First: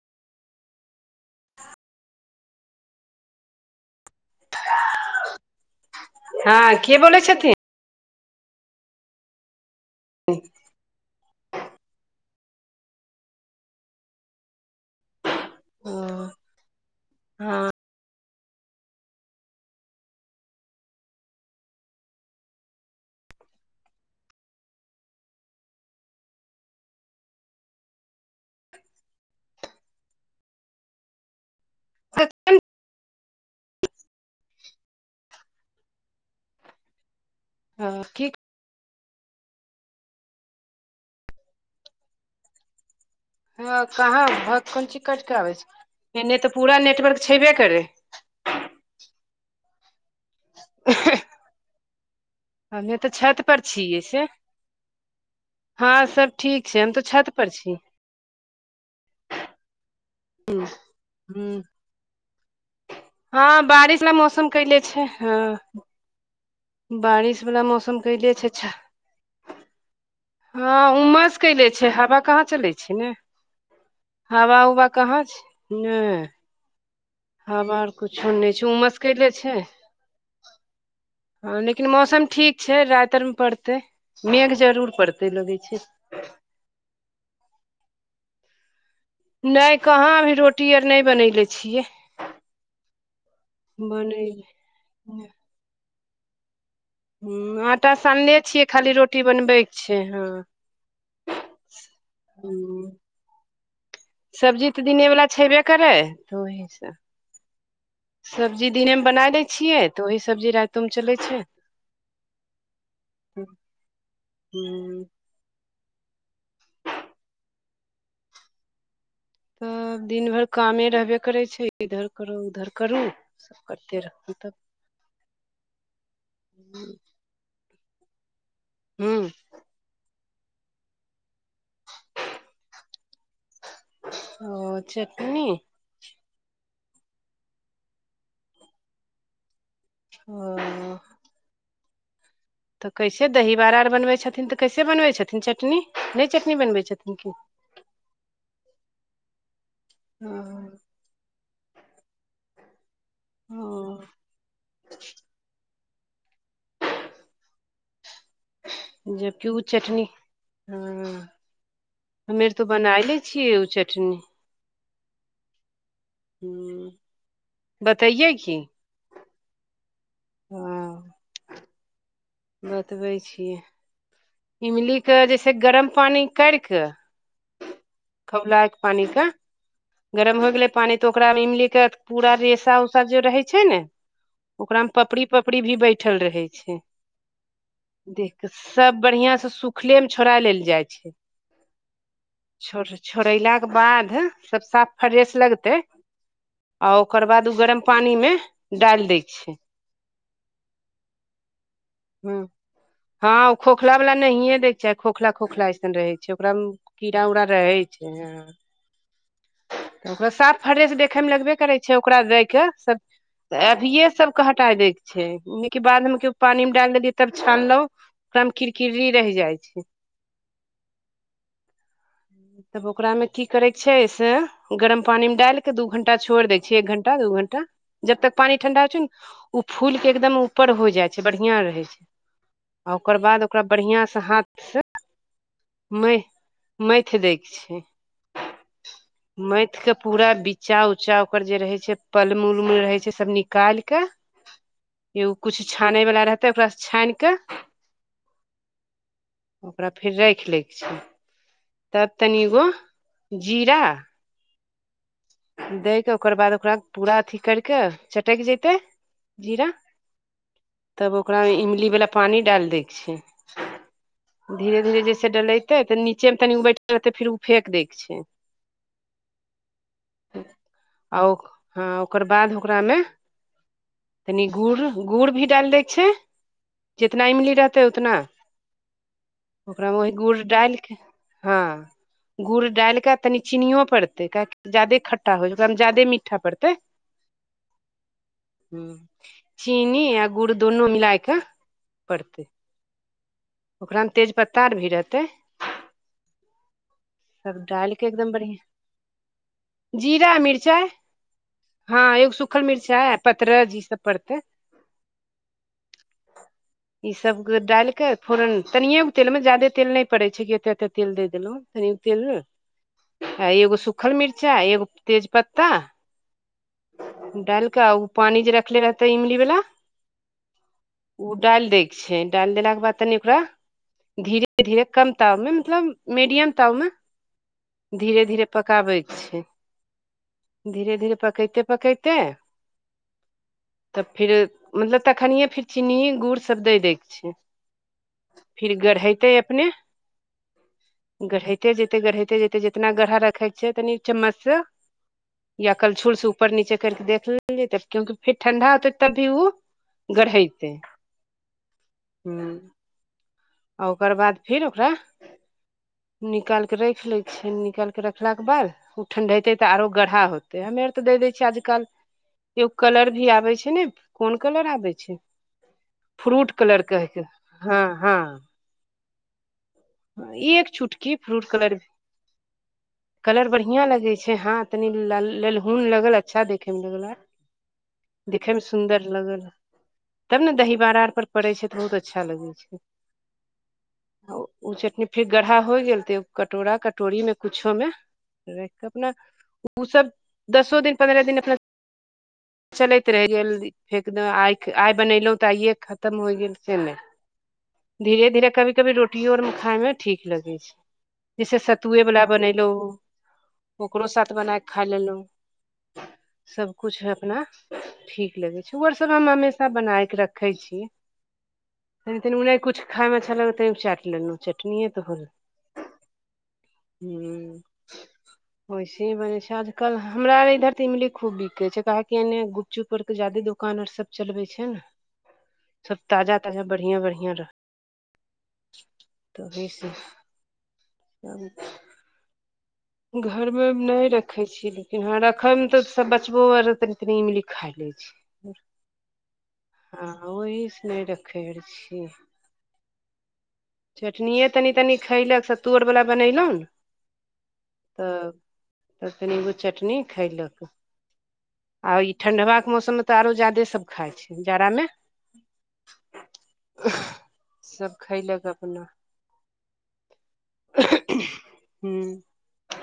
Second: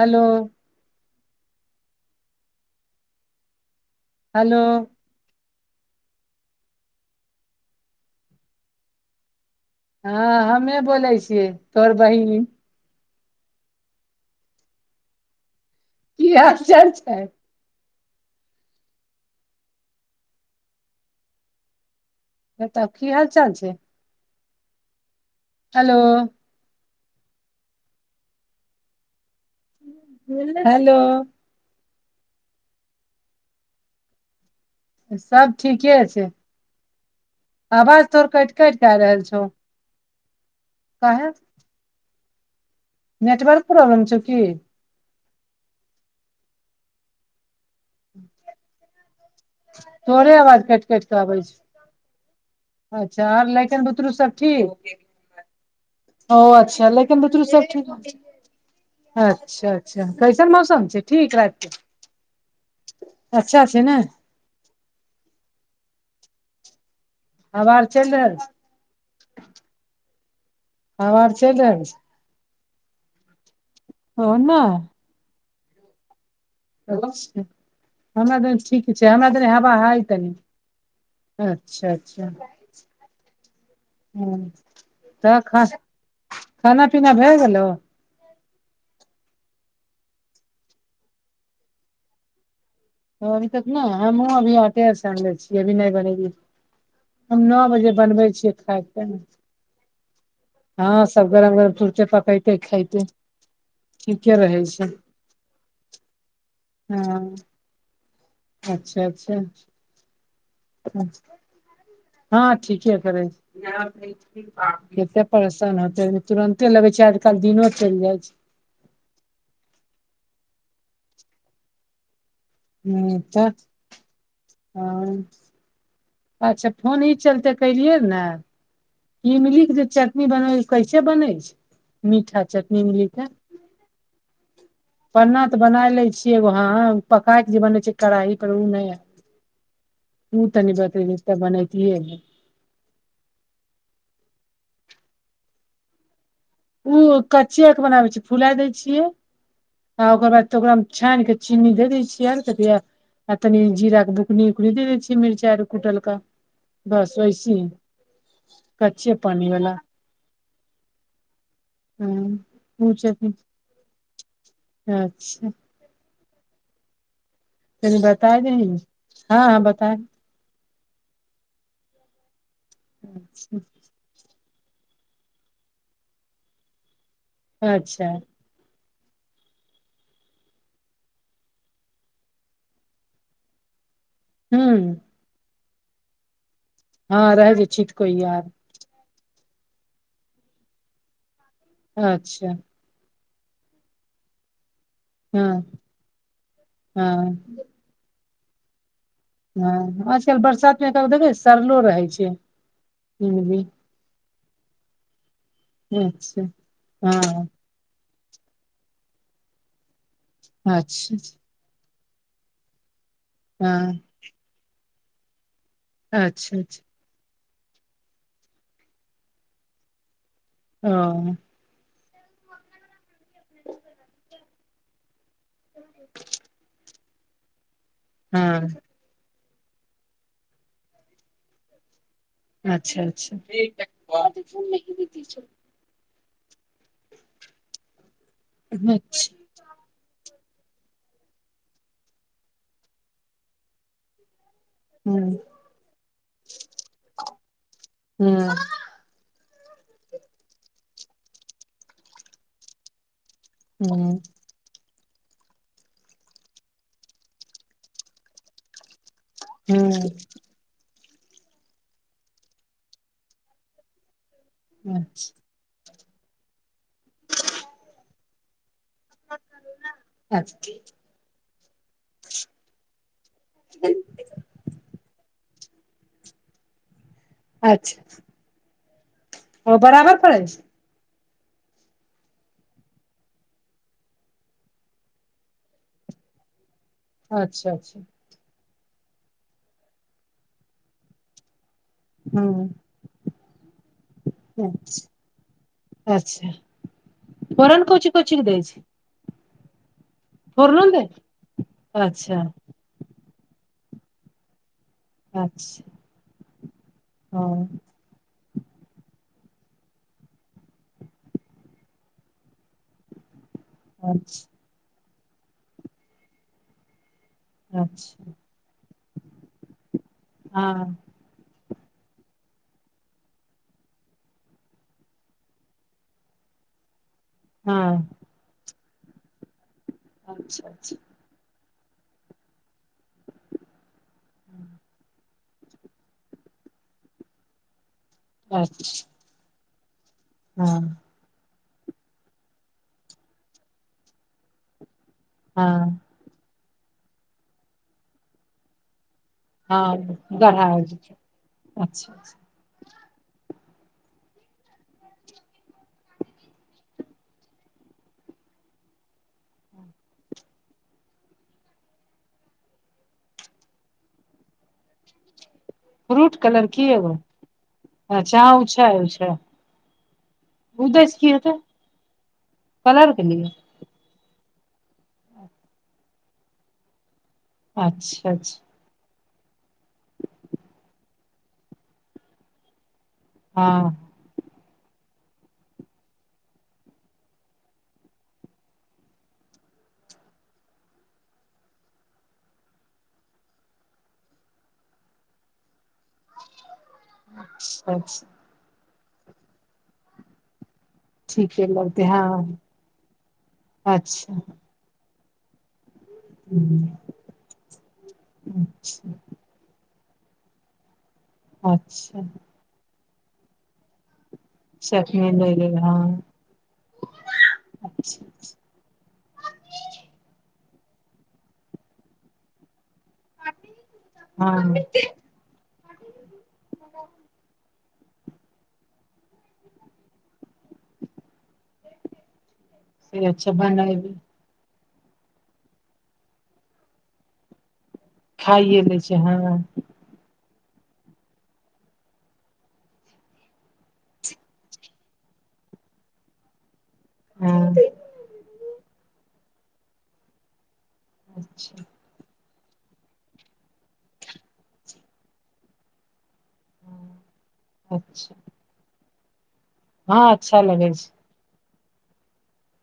hello [unintelligible] hello हँ के बोलै छथिन हँ हमे बोलै छियै तोहर बहिन की हाल चाल छै बताउ की हाल चाल छै हेलो हेलो [unintelligible] सब ठीके छै हँ आवाज की तोहर कटि कटि क आइ रहल छौ काहे नेटवर्क हँ प्रॉब्लम छौ कहाँ की भक कोन चीज कटिक आबै छै एने तऽ पूरा नेटवर्क छेबे करै तोड़े अवाज कटि कटि क आबै हमे छै तऽ अच्छा छत आर पर लैकन छियै बुतरू से सब ठीक हँ सब ओ ठीक छै अच्छा हम तऽ लेकिन छत पर बुतुरू सब छी ठीक अच्छा अच्छा कैसन मौसम छै ठीक ह रातिके हँ बारिश वला मौसम कैले छै हँ बारिश वला हवा आर मौसम चलि कैले रहल छै अच्छा हँ हवा आर उमस चलि कइले रहल छै हवा कहाँ चलै छै ने ओ ने हवा उवा कहाँ छै ने हमरा नहि तनी ठीक उमस छै कैले हमरा तनी हवा हाइ तनी हँ लेकिन अच्छा मौसम अच्छा ठीक छै राति आरमे पड़तै ह मेघ जरूर पड़तै तऽ लगै खा छै खाना पीना भऽ गेलौ नइ कहाँ अभी रोटी आर नइ बनयले छियै अभी तक न हमूँ बनैले अभी आटे आ सानले छियै अभी नइ बनेलिय हूं आटा सानने छियै खाली खायके रोटी बनबैक छै हँ हँ सब गरम गरम फुुरते पकैते हूँ खयतै सब्जी तऽ दिनेवला छेबे करै तऽ ओहीसँ हँ सब्जी दिने मे अच्छा बनाय अच्छा दै छियै तऽ ओही सब्जी राति हँ ठीके करै ह छै परेशान होतै तुरंते लगे छै आजकल दिनो चलि जाय छै तब दिन भरि कामे रहबे करै छै इधर करू उधर करू ह सब तऽ करते रहू तब हँ अच्छा फोन ई चलते कलियै न ह इमली के जे चटनी बनै उ कैसे बनै छै मीठा चटनी मिली के ओ पन्ना चटनी तऽ बनाय लै छी एगो हां पकाय क जे बनबै छि कड़ाई पर उ ने ह ओ तनी बात त बनैते [unintelligible] तऽ कैसे दही बड़ा आर बनबै छथिन तऽ कैसे बनबै छथिन चटनी नइ चटनी बनबै छथिन ओ की कच्चे के बनाबै छियै फुला देय छियै आ ओकर बाद तऽ ओ ओकरा छानि के चीनी दे देै छियै आर किया तनी ओ जीरा के बुकनी उकनी दे दे छियै मिरचाय कुटलका बस वैसहि कच्चे जबकि पानि ओ वला चटनी हँ हमे आर तऽ उ बनाय लै चटनी छियै ओ चटनी अच्छा [unintelligible] तनि बतैयै बताए देहि न हँ ह बताए हं बतबै छिए इमलीके जैसे गरम पानि करि कऽ अच्छा खौलाय कऽ पानि के गरम हो गेलै पानि तऽ ओकरा इमली के पूरा रेसा उसा जे रहै छै ने हूँ ओकरा मे पपड़ी पपड़ी भी बैठल रहै छै हँ रहै छै छीत देख कोइया कऽ आर सब बढ़ियां से सुखले मे छोड़ा लेल जाइ छै अच्छा छो छोड़ैलाके बाद सब साफ फ्रेश हँ लगतै आ ओकर हँ बाद ओ गरम पानी मे डाल दै छै हं आजकल बरसात मे देखब सरलो रहै छै हूं हां ओ इमली खोखला वाला नहिे दैके चाहि खोखला खोखला रहै छै अच्छा ओकरा मे कीड़ा उड़ा हँ रहै छै हं ओकरा साफ फ्रेश अच्छा देखैमे लगबे करै छै ओकरा दय के सब हँ अभिये सब हटा देय के छै न कि बाद मे केओ अच्छा पानी मे अच्छा डाल देलियै तब छानलौं ओकरा मे किरकिरी रहि जाइ छै ओ तब ओकरामे की करै छै से गर्म पानी मे डाल के दू घंटा छोड़ दै छ एक घंटा दू घंटा जबतक पानि हँ ठंडा होइ छै ने ओ फूल के एकदम ऊपर हो जाइ छै बढ़िया रहे छै आ अच्छा ओकर अच्छा बाद ओकरा बढ़ियां से हाथ से म मथि दैके छै अच्छा मैथ के पूरा बिचा उचा ओकर जे रहे छै पलम उलम रहे छै सब निकाल के [inaudible] एगो किछु छानैवला रहतै ओकरासँ छानि कऽ हँ ओकरा फेर राखि लैके छै तब तनिगो जीरा हँ दै के ओकर बाद ओकरा पूरा अथी कर कऽ चटक जैतै जीरा हँ तब ओकरा मे इमली वाला पानी डाल दै के छै धीरे धीरे अच्छा जैसे डलैतै तऽ नीचे मे तनी उ बैठ रहतै फेर ओ फेक दै के छै अच्छा - आ ह ओकर बाद ओकरा मे तनि गुड़ गुड़ भी डाल देय छै जितना इमली रहते अच्छा उतना ओ ओकरा मे वह बराबर गुड़ पड़ै छै डाली के हँ गुड़ डालि के तनी चीनियो पड़तै काहेकि जादे खट्टा होइ छै ओकरामे ज्यदे मीठा पड़तै अच्छा अच्छा हुँ चीनी य गुड़ दोनो मिलय क पड़तै हँ ओकरामे तेज पत्ता आर भी अच्छा रहतै अच्छा सब फोरन डालि कोची एकदम कोची के दै बढ़िया छी जीरा मिर्चाई ने दै छै हँ एगो अच्छा सुखल मिर्चाई पतरज ई सब पड़तै अच्छा ई सब ग हँ डालिके फोरन तनियएगो तेलमे जा्यदे तेल नहि पड़ै छै कि एतेक एतेक तेल द देलहुँ तनिगो तेल ने आ एगो सुखल अच्छा मिर्चाई एगो तेज पत्ता डालि कऽ आ ओ अच्छा पानि जे रखले रहतै इमलीवला हँ ओ डालि दै के छै डालि देलाके बाद तनि ओकरा धीरे धीरे कम ताव मे मतलब मीडियम ताव मे हँ धीरे धीरे पकाबैके छै अच्छा अच्छा धीरे धीरे पकैते पकैते फिर मतलब तखनीय फिर चीनी गुड़ सब द दै के छै फिर अच्छा गढ़ेते अपने हँ गढ़इते जतै गढ़इते जतै जेतना गढ़हा रखै छैय तनि चम्मचसँ या हँ कल्छुल से ऊपर नीचे करके देख लेल जेतय क्यंकि फेर ठण्डा होतेै तब भी ओ हँ गढ़ा हो अच्छा हूँ आ ओकर बाद फेर ओकरा निकाल के राख ले छिय निकाल के रखलाक के बाद ओ ठण्ढेतै तऽ आरो गढ़ा होतै हमे आर तऽ दऽ दै छियै आजकल एगो कलर भी आबे छै ने कोन कलर आबे छै फ्रूट कलर कहैके हँ हँ अच्छा उ छै उ छै ई एक उदय छुटकी से की फ्रूट हेतै कलर भी के लिए कलर बढ़िया बढ़िया लगे छै हां तनी लल ललहुन लगल अच्छा देखे मे लगल अच्छा देखे मे अच्छा सुन्दर लगल तब ने दहीबड़ा आर पर पड़े छै तऽ बहुत अच्छा लगे छै हँ ओ चटनी फेर गढ़हा होय गेल ते कटोरा कटोरी में कुछो में अपना ओ सब दसो दिन पन्द्रह दिन अपना चलैत रहि गेल फेक आइ आइ बनेलहुँ तऽ आइए खतम होय गेल सेमे अच्छा अच्छा, धीरे धीरे कभी कभी रोटियो आर खाायमे ठीक लगै छै जैसे ठीके सत्तुए लगतै वला हँ बनेलहु ओकरो साथ अच्छा बना खा लेलहुँ सब हम्म, कुछ अपना ठीक लगै छै ओर सब अच्छा हम हमे सब बनाय के रखे छी तनि अच्छा तनी नहि कुछ खाय में छले तनी चाट लेलुँ चटनीए तऽ फल चटनी लय लेबै हँ ह अच्छा वैसे बनै छै आजकल हमरा इधर तऽ इमली खूब बिकै छै काहेक केने गुपचुप आर के जदे दोकान आर सब चलबे छै हँ ने सब ताजा ताजा बढ़िया बढ़िआ रह [unintelligible] से घर अच्छा मे नहि बनैबै रख रखे छीै लेकिन हँ रखे मे तऽ सब बचबो आर तनी तनी इमली खा ले छै खाइे लेय छै हँ हँ ओहि से नहि रखै छियै चटनिये तनी तनि खयलक सत्तू आओर बला बनेलहुँ ने हँ तब तब कनिगो चटनी खैलक अच्छा आ ई ठंडवा के मौसम मे तऽ आरो जादे सब खाइ छै जाड़ामे हाँ, सभ अच्छा खयलक अपना हँ अच्छा लगे छै हूँ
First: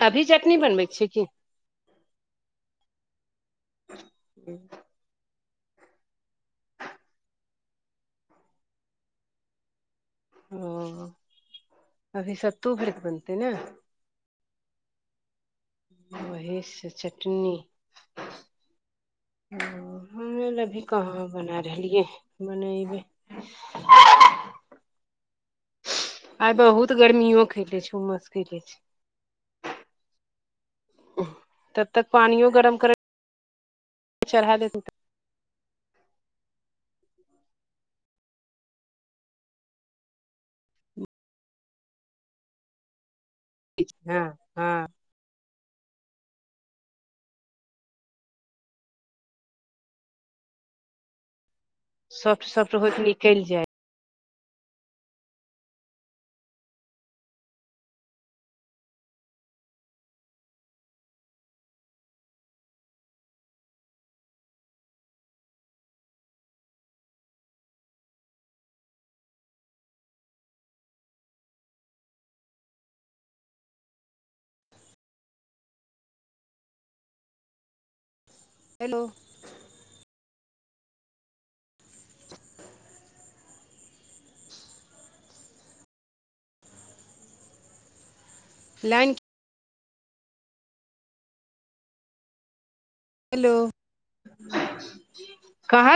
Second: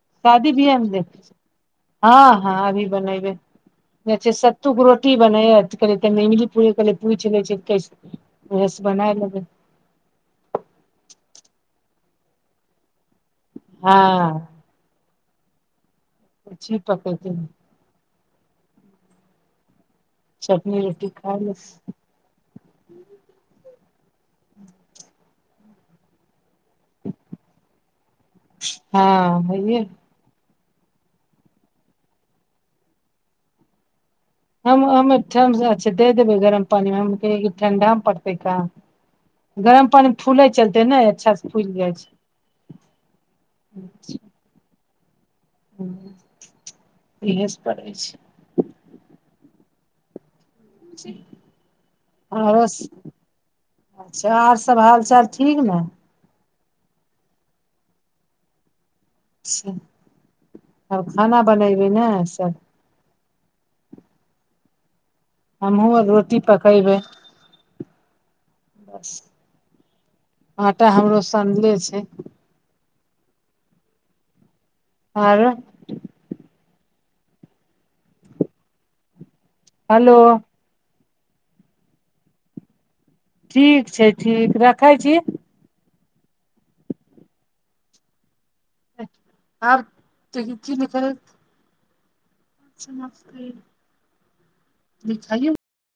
अभी शादी चटनी बनबैके बीमे छै की हँ हँ अभी बनाबे सत्तु गुरो की बनै कह इमली प पूछि लेह बना लेबै ओ अभी सत्तू भरि देलकै न हँ वही छी से पकै केने ओ हमे आर अभी चटनी रोटी कहाँ खाय ले बना रहलियै बनयबै आइ बहुत गर्मियो कैने छै उमस कैने हँ छै हइये तब तक पानियो गरम करे हम हम ठरमस अचछा दे देबै गरम पानि मे ठण्डा मे पड़तै काम गरम पानी मे फूले चलते ने अच्छा से फूलि जाइ छै हँ हँ हुँ इहेस पड़ै छै [unintelligible] सॉफ्ट आरो सॉफ्ट होय के निकलि जाय अच्छा आर सब हाल चाल ठीक ने चा आब खाना बनेबै ने सब हमहुँ आ रोटी पकेबै बस आटा हमरो सनले छै आरो हेलो हेलो ठीक छै ठीक रखै छी लाइन आओर त की बताउ हँ हेलो लिखाइयो कहे